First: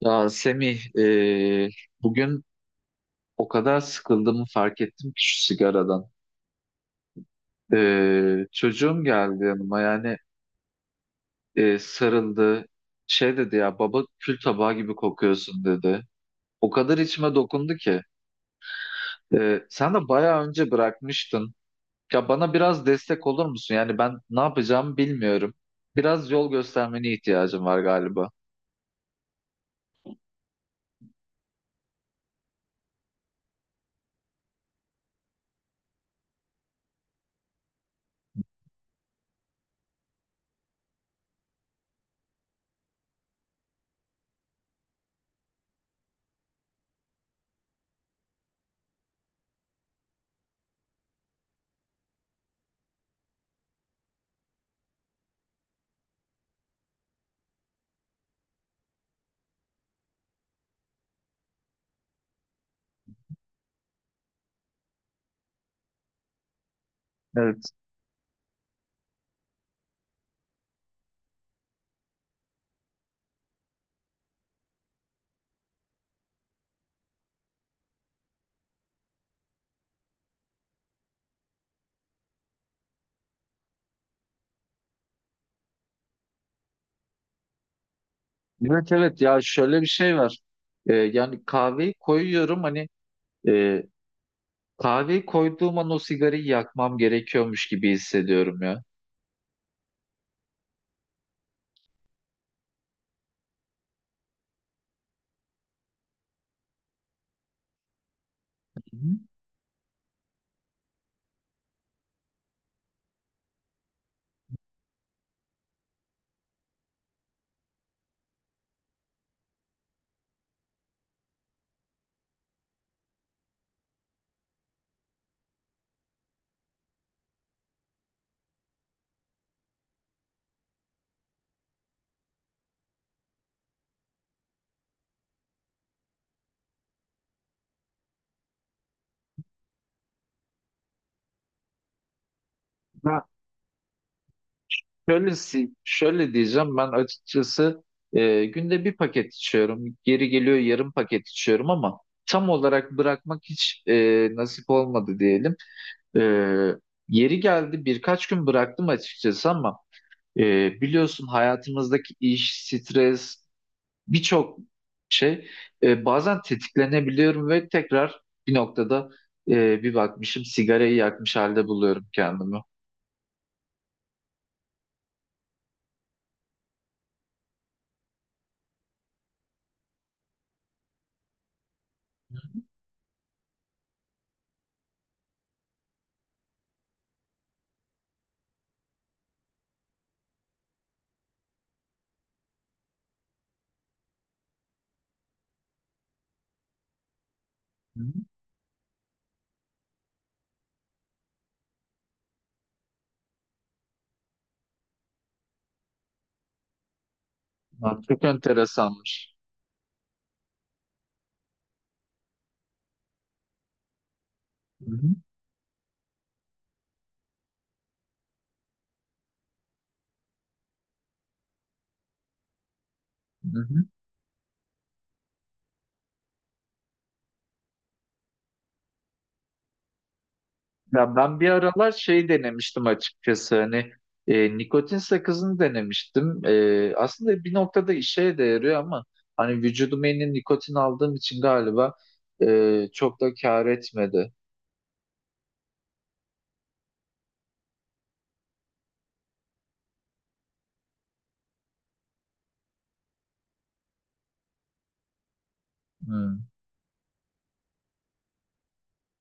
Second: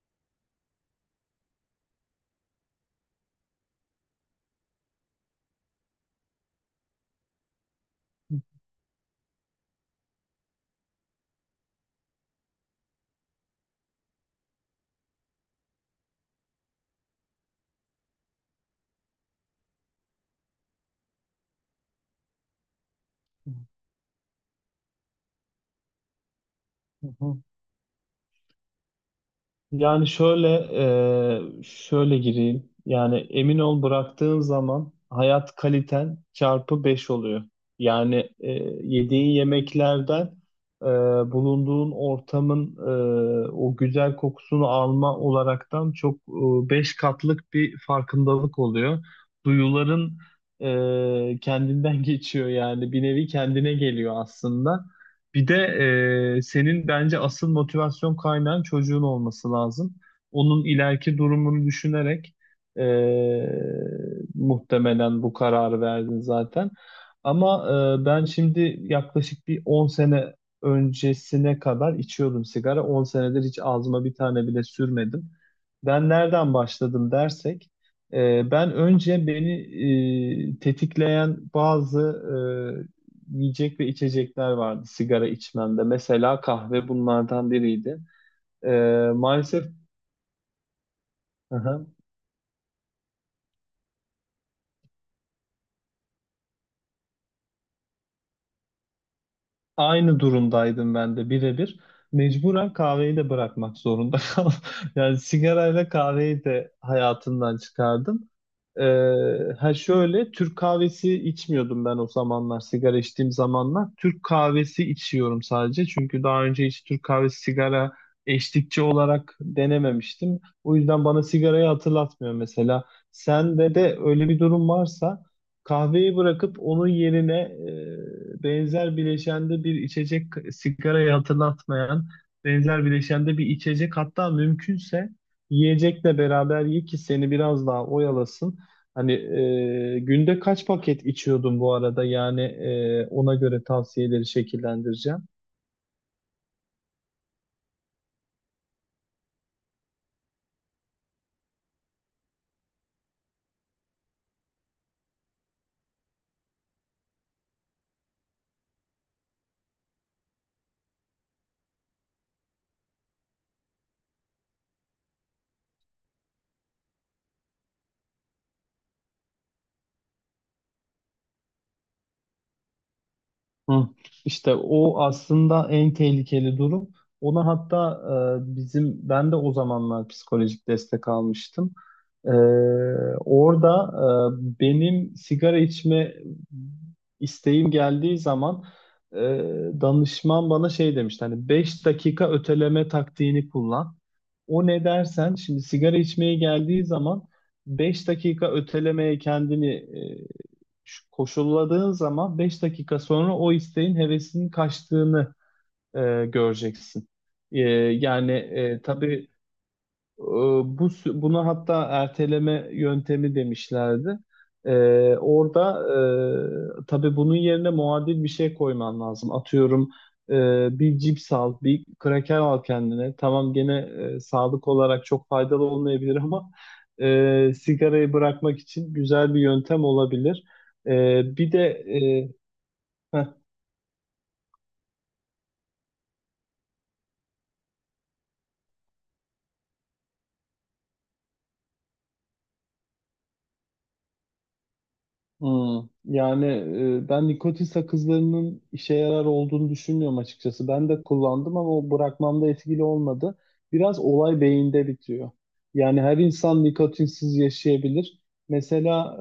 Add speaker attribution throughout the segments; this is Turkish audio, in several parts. Speaker 1: Ya Semih, e, bugün o kadar sıkıldığımı fark ettim ki şu sigaradan.
Speaker 2: Hı
Speaker 1: Çocuğum geldi yanıma yani sarıldı. Şey dedi ya baba kül tabağı gibi kokuyorsun dedi. O kadar içime dokundu ki. Sen de bayağı önce bırakmıştın. Ya bana biraz destek olur musun? Yani ben ne yapacağımı bilmiyorum. Biraz yol göstermene
Speaker 2: hı.
Speaker 1: ihtiyacım var galiba.
Speaker 2: Yani şöyle gireyim. Yani, emin ol, bıraktığın zaman hayat kaliten çarpı 5 oluyor. Yani yediğin yemeklerden, e, bulunduğun ortamın o güzel kokusunu alma olaraktan çok, 5 katlık bir farkındalık oluyor. Duyuların kendinden geçiyor, yani bir nevi kendine geliyor aslında. Bir de senin bence asıl motivasyon kaynağın çocuğun olması lazım. Onun ileriki durumunu düşünerek, e, muhtemelen bu kararı verdin zaten. Ama
Speaker 1: Evet.
Speaker 2: ben şimdi yaklaşık bir 10 sene öncesine kadar içiyordum sigara. 10 senedir hiç ağzıma bir tane bile sürmedim. Ben nereden başladım dersek, ben önce beni tetikleyen bazı yiyecek ve içecekler vardı sigara içmemde. Mesela kahve bunlardan biriydi.
Speaker 1: Evet,
Speaker 2: Ee,
Speaker 1: evet, ya
Speaker 2: maalesef
Speaker 1: şöyle bir şey var. Yani kahveyi koyuyorum hani e, Kahveyi koyduğum an o sigarayı yakmam gerekiyormuş gibi hissediyorum ya.
Speaker 2: Aynı durumdaydım ben de birebir. Mecburen kahveyi de bırakmak zorunda kaldım. Yani sigarayla kahveyi de hayatımdan çıkardım.
Speaker 1: Hı.
Speaker 2: Ha şöyle, Türk kahvesi içmiyordum ben o zamanlar, sigara içtiğim zamanlar. Türk kahvesi içiyorum sadece. Çünkü daha önce hiç Türk kahvesi sigara eşlikçi olarak denememiştim. O yüzden bana sigarayı hatırlatmıyor mesela. Sende de öyle bir durum varsa, kahveyi bırakıp onun yerine benzer bileşende bir içecek, sigarayı hatırlatmayan benzer bileşende bir içecek, hatta mümkünse yiyecekle beraber ye ki seni biraz daha oyalasın. Hani günde kaç paket içiyordun bu arada? Yani
Speaker 1: Ben
Speaker 2: ona göre tavsiyeleri şekillendireceğim.
Speaker 1: şöyle, şöyle diyeceğim ben açıkçası günde bir paket içiyorum. Geri geliyor yarım paket içiyorum ama tam olarak bırakmak hiç nasip olmadı diyelim. E, yeri geldi birkaç gün bıraktım açıkçası ama biliyorsun hayatımızdaki iş, stres, birçok şey bazen tetiklenebiliyorum ve tekrar bir noktada bir bakmışım sigarayı yakmış halde buluyorum kendimi.
Speaker 2: Hı. İşte o aslında en tehlikeli durum. Ona hatta, bizim, ben de o zamanlar psikolojik destek almıştım. E, orada benim sigara içme isteğim geldiği zaman, e, danışman bana şey demişti, hani 5 dakika öteleme taktiğini kullan. O ne dersen, şimdi sigara içmeye geldiği zaman
Speaker 1: Hı
Speaker 2: beş
Speaker 1: hı.
Speaker 2: dakika ötelemeye kendini e, koşulladığın zaman, 5 dakika sonra o isteğin, hevesinin kaçtığını e, göreceksin. E,
Speaker 1: Lan çok
Speaker 2: yani tabii
Speaker 1: enteresanmış.
Speaker 2: ee, buna hatta erteleme yöntemi demişlerdi.
Speaker 1: Hı hı,
Speaker 2: Orada, tabii, bunun yerine muadil bir şey koyman lazım. Atıyorum, bir cips al, bir kraker al kendine. Tamam,
Speaker 1: hı
Speaker 2: gene
Speaker 1: hı.
Speaker 2: sağlık olarak çok faydalı olmayabilir, ama sigarayı bırakmak için güzel bir yöntem olabilir. E,
Speaker 1: Ya ben bir
Speaker 2: bir de
Speaker 1: aralar şey denemiştim
Speaker 2: e, heh,
Speaker 1: açıkçası hani nikotin sakızını denemiştim. Aslında bir noktada işe de yarıyor ama hani vücuduma yeni nikotin aldığım için galiba çok da kâr etmedi.
Speaker 2: Hmm, Yani ben nikotin sakızlarının işe yarar olduğunu düşünmüyorum açıkçası. Ben de kullandım ama o bırakmamda etkili olmadı. Biraz olay beyinde bitiyor. Yani her
Speaker 1: Hı.
Speaker 2: insan nikotinsiz yaşayabilir. Mesela,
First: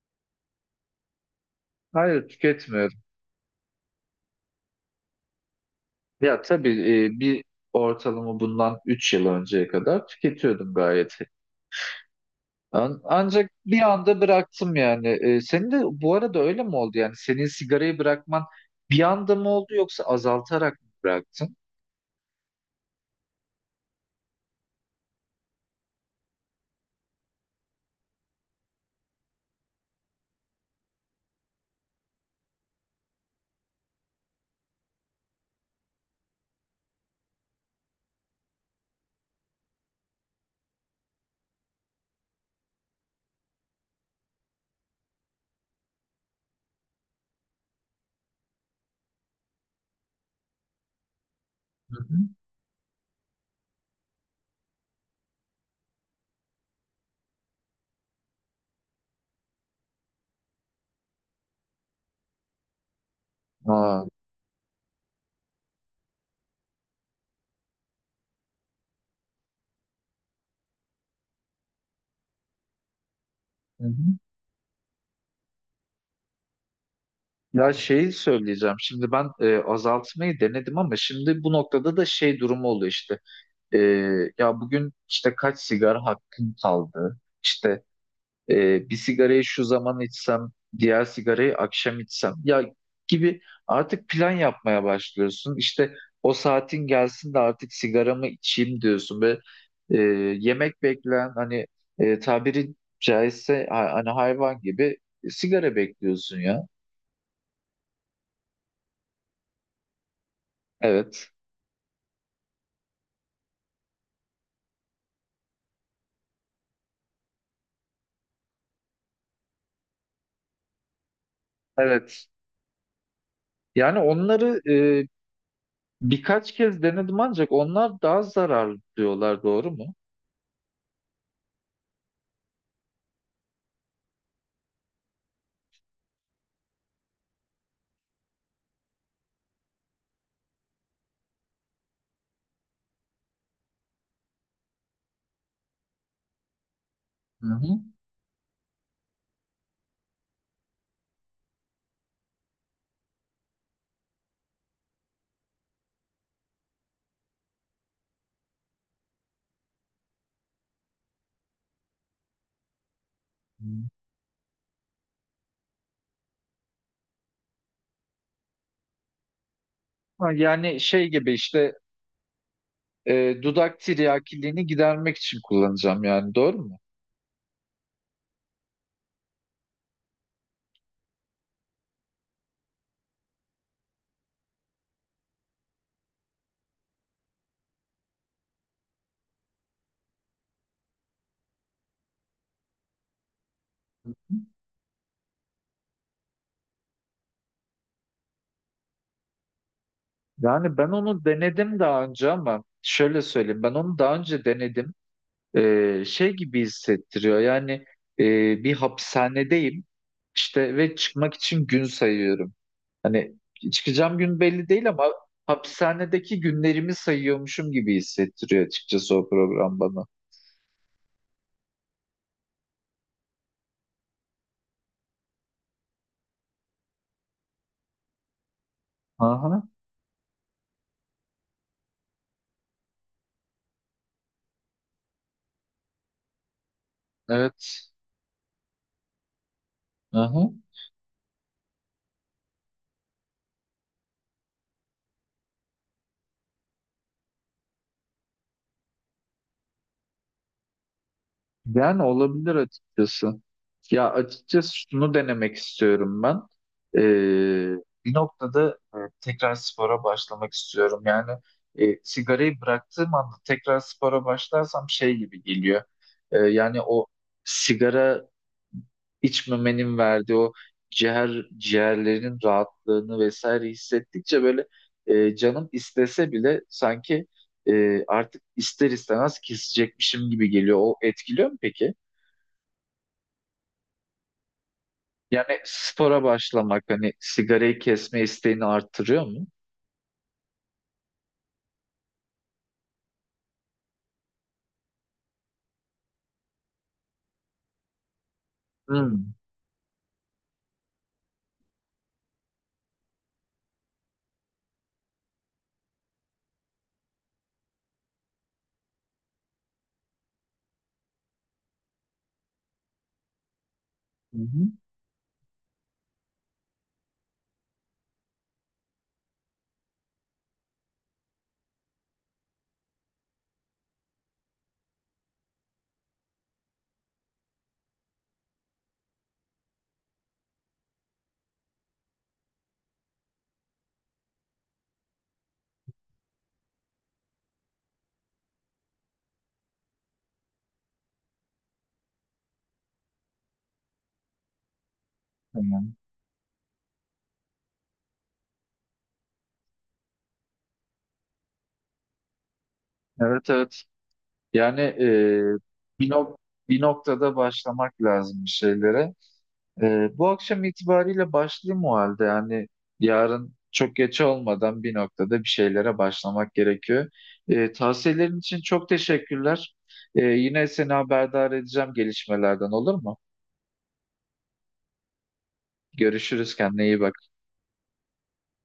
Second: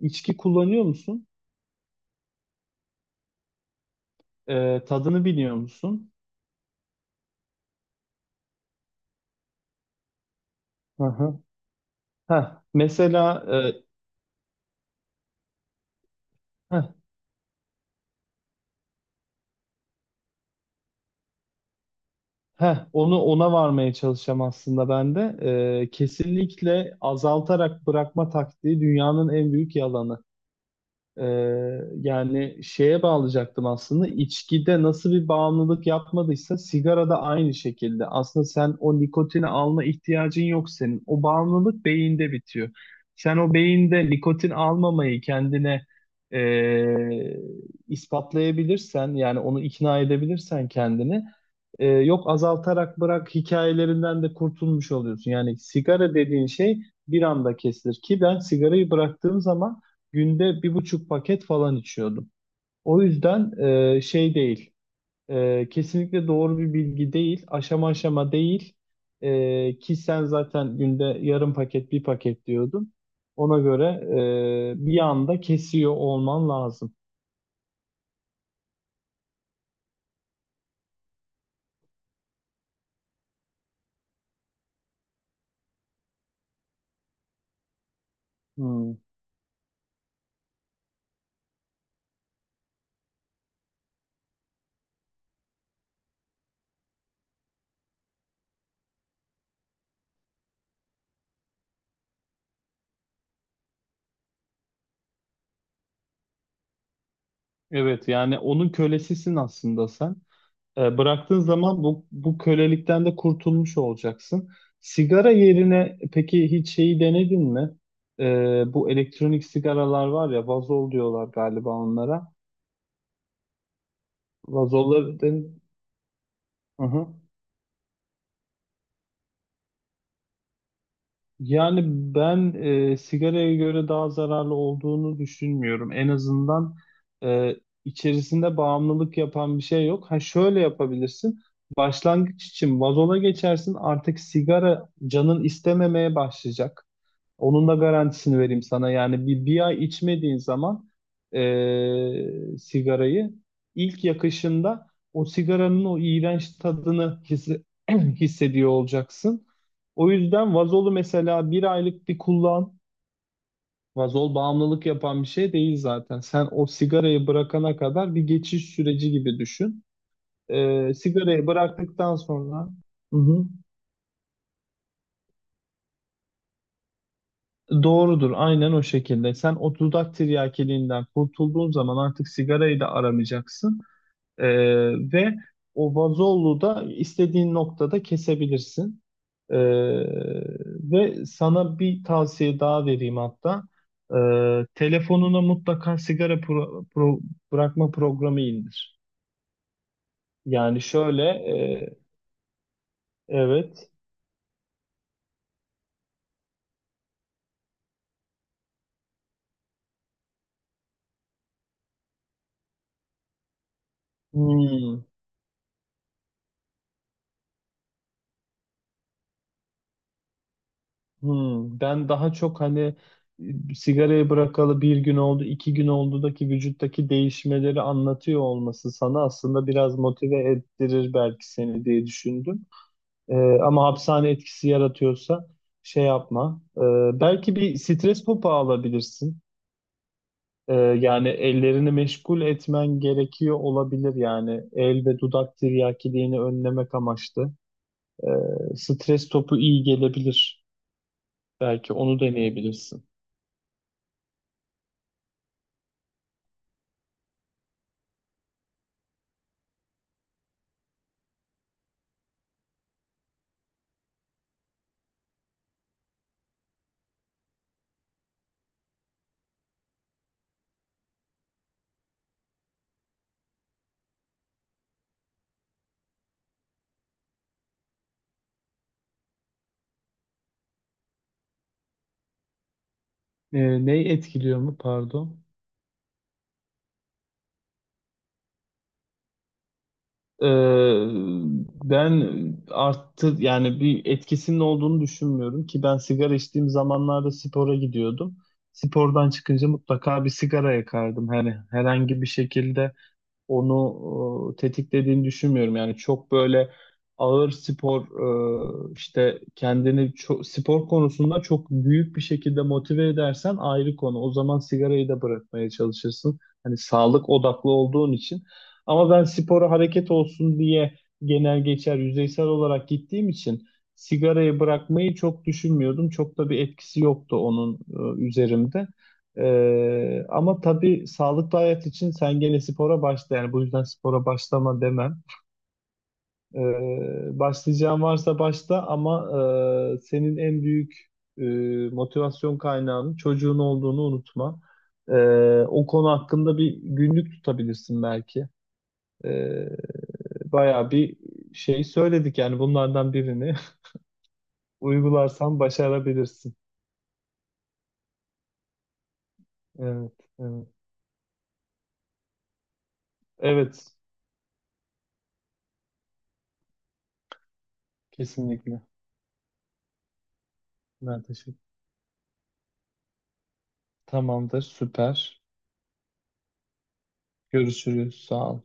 Speaker 2: içki kullanıyor musun?
Speaker 1: Hayır, tüketmiyorum.
Speaker 2: Tadını biliyor musun?
Speaker 1: Ya tabii bir ortalama bundan 3 yıl önceye kadar tüketiyordum
Speaker 2: Hı
Speaker 1: gayet.
Speaker 2: hı. Heh, mesela
Speaker 1: Ancak bir anda bıraktım yani. Senin de bu arada öyle mi
Speaker 2: e, heh,
Speaker 1: oldu yani? Senin sigarayı bırakman bir anda mı oldu yoksa azaltarak mı bıraktın?
Speaker 2: ona varmaya çalışacağım aslında ben de. Kesinlikle azaltarak bırakma taktiği dünyanın en büyük yalanı. Yani şeye bağlayacaktım aslında, içkide nasıl bir bağımlılık yapmadıysa sigarada aynı şekilde. Aslında sen o nikotini alma ihtiyacın yok senin. O bağımlılık beyinde bitiyor. Sen o beyinde nikotin almamayı kendine ee, ispatlayabilirsen, yani onu ikna edebilirsen kendini,
Speaker 1: Hı hı.
Speaker 2: yok azaltarak bırak hikayelerinden de kurtulmuş oluyorsun. Yani sigara dediğin şey bir anda kesilir ki, ben sigarayı bıraktığım zaman günde 1,5 paket falan içiyordum. O yüzden
Speaker 1: Aa,
Speaker 2: şey değil, kesinlikle doğru bir bilgi değil, aşama aşama değil. Ki sen zaten günde yarım paket, bir paket diyordun. Ona
Speaker 1: hı
Speaker 2: göre
Speaker 1: hı.
Speaker 2: bir anda kesiyor olman lazım.
Speaker 1: Ya şeyi söyleyeceğim. Şimdi ben azaltmayı denedim ama şimdi bu noktada da şey durumu oluyor işte. E, ya bugün işte kaç sigara hakkım kaldı? İşte,
Speaker 2: Hmm.
Speaker 1: bir sigarayı şu zaman içsem, diğer sigarayı akşam içsem ya gibi artık plan yapmaya başlıyorsun. İşte o saatin gelsin de artık sigaramı içeyim diyorsun ve e, yemek bekleyen hani tabiri caizse hani hayvan gibi sigara bekliyorsun ya.
Speaker 2: Evet, yani onun kölesisin aslında sen. E,
Speaker 1: Evet.
Speaker 2: bıraktığın zaman bu kölelikten de kurtulmuş olacaksın. Sigara yerine peki hiç şeyi denedin mi? E, bu elektronik sigaralar var ya, vazol diyorlar galiba
Speaker 1: Evet.
Speaker 2: onlara.
Speaker 1: Yani onları e,
Speaker 2: Vazolları
Speaker 1: birkaç kez
Speaker 2: Hı hı.
Speaker 1: denedim ancak onlar daha zararlı diyorlar, doğru mu?
Speaker 2: Yani ben sigaraya göre daha zararlı olduğunu düşünmüyorum. En azından e, içerisinde bağımlılık yapan bir şey yok. Ha, şöyle yapabilirsin. Başlangıç için vazola geçersin. Artık sigara canın istememeye başlayacak.
Speaker 1: Hı
Speaker 2: Onun da
Speaker 1: hı.
Speaker 2: garantisini vereyim sana. Yani, bir ay içmediğin zaman, sigarayı ilk yakışında o sigaranın o iğrenç tadını hissediyor olacaksın. O yüzden vazolu mesela bir aylık bir kullan.
Speaker 1: Hı.
Speaker 2: Vazol bağımlılık yapan bir şey değil zaten. Sen o sigarayı bırakana kadar bir geçiş süreci gibi düşün.
Speaker 1: Ha, yani
Speaker 2: Eee
Speaker 1: şey gibi
Speaker 2: sigarayı
Speaker 1: işte
Speaker 2: bıraktıktan sonra... Hı hı.
Speaker 1: dudak tiryakiliğini gidermek için kullanacağım yani doğru mu?
Speaker 2: Doğrudur, aynen o şekilde. Sen o dudak tiryakiliğinden kurtulduğun zaman artık sigarayı da aramayacaksın. Ee, ve o vazolu da istediğin noktada kesebilirsin. Ee, ve sana bir tavsiye daha vereyim hatta. Telefonuna mutlaka sigara bırakma programı indir.
Speaker 1: Yani
Speaker 2: Yani
Speaker 1: ben onu
Speaker 2: şöyle,
Speaker 1: denedim daha önce ama şöyle söyleyeyim, ben
Speaker 2: evet.
Speaker 1: onu daha önce denedim. Şey gibi hissettiriyor yani e, bir hapishanedeyim işte ve çıkmak için gün sayıyorum. Hani çıkacağım gün belli değil
Speaker 2: Hmm.
Speaker 1: ama hapishanedeki günlerimi sayıyormuşum gibi hissettiriyor açıkçası o program bana.
Speaker 2: Ben daha çok hani, sigarayı bırakalı bir gün oldu, 2 gün oldudaki vücuttaki değişmeleri anlatıyor olması sana
Speaker 1: Aha,
Speaker 2: aslında biraz motive ettirir belki seni diye düşündüm. Ee, ama hapishane etkisi yaratıyorsa şey yapma. Belki bir
Speaker 1: evet.
Speaker 2: stres topu alabilirsin.
Speaker 1: Aha.
Speaker 2: Yani ellerini meşgul etmen gerekiyor olabilir, yani el ve dudak tiryakiliğini önlemek amaçlı. Stres topu iyi gelebilir. Belki
Speaker 1: Yani
Speaker 2: onu
Speaker 1: olabilir
Speaker 2: deneyebilirsin.
Speaker 1: açıkçası. Ya açıkçası şunu denemek istiyorum ben. Ee, bir noktada tekrar spora başlamak istiyorum. Yani sigarayı bıraktığım anda tekrar spora başlarsam şey gibi geliyor. Yani o sigara içmemenin verdiği o ciğerlerin rahatlığını vesaire hissettikçe böyle canım istese bile sanki artık ister istemez kesecekmişim gibi geliyor. O etkiliyor mu peki?
Speaker 2: Neyi etkiliyor mu, pardon?
Speaker 1: Yani spora başlamak hani sigarayı kesme isteğini arttırıyor mu?
Speaker 2: E, ben arttı, yani bir etkisinin olduğunu düşünmüyorum ki ben sigara içtiğim zamanlarda spora gidiyordum. Spordan
Speaker 1: Hmm.
Speaker 2: çıkınca mutlaka bir sigara yakardım. Hani herhangi bir şekilde onu tetiklediğini düşünmüyorum. Yani çok böyle ağır spor, işte kendini çok, spor konusunda çok büyük bir şekilde motive edersen ayrı konu. O
Speaker 1: Hı
Speaker 2: zaman
Speaker 1: hı.
Speaker 2: sigarayı da bırakmaya çalışırsın. Hani sağlık odaklı olduğun için. Ama ben spora hareket olsun diye genel geçer yüzeysel olarak gittiğim için sigarayı bırakmayı çok düşünmüyordum. Çok da bir etkisi yoktu onun üzerimde. Ama tabii sağlıklı hayat için sen gene spora başla, yani bu yüzden spora başlama demem. Başlayacağın varsa başla, ama senin en büyük e, motivasyon kaynağının çocuğun olduğunu unutma. Ee, o
Speaker 1: Tamam.
Speaker 2: konu hakkında bir günlük tutabilirsin belki. Ee, bayağı bir şey söyledik, yani bunlardan
Speaker 1: Evet,
Speaker 2: birini
Speaker 1: evet. Yani
Speaker 2: uygularsan
Speaker 1: bir, nok-
Speaker 2: başarabilirsin.
Speaker 1: bir noktada başlamak lazım bir şeylere. E,
Speaker 2: Evet,
Speaker 1: bu akşam
Speaker 2: evet.
Speaker 1: itibariyle başlayayım o halde. Yani yarın
Speaker 2: Evet,
Speaker 1: çok geç olmadan bir noktada bir şeylere başlamak gerekiyor. Tavsiyelerin için
Speaker 2: kesinlikle.
Speaker 1: çok teşekkürler. Yine seni
Speaker 2: Ben
Speaker 1: haberdar
Speaker 2: teşekkür-
Speaker 1: edeceğim gelişmelerden olur mu?
Speaker 2: Tamamdır, süper.
Speaker 1: Görüşürüz, kendine iyi bak.
Speaker 2: Görüşürüz. Sağ ol.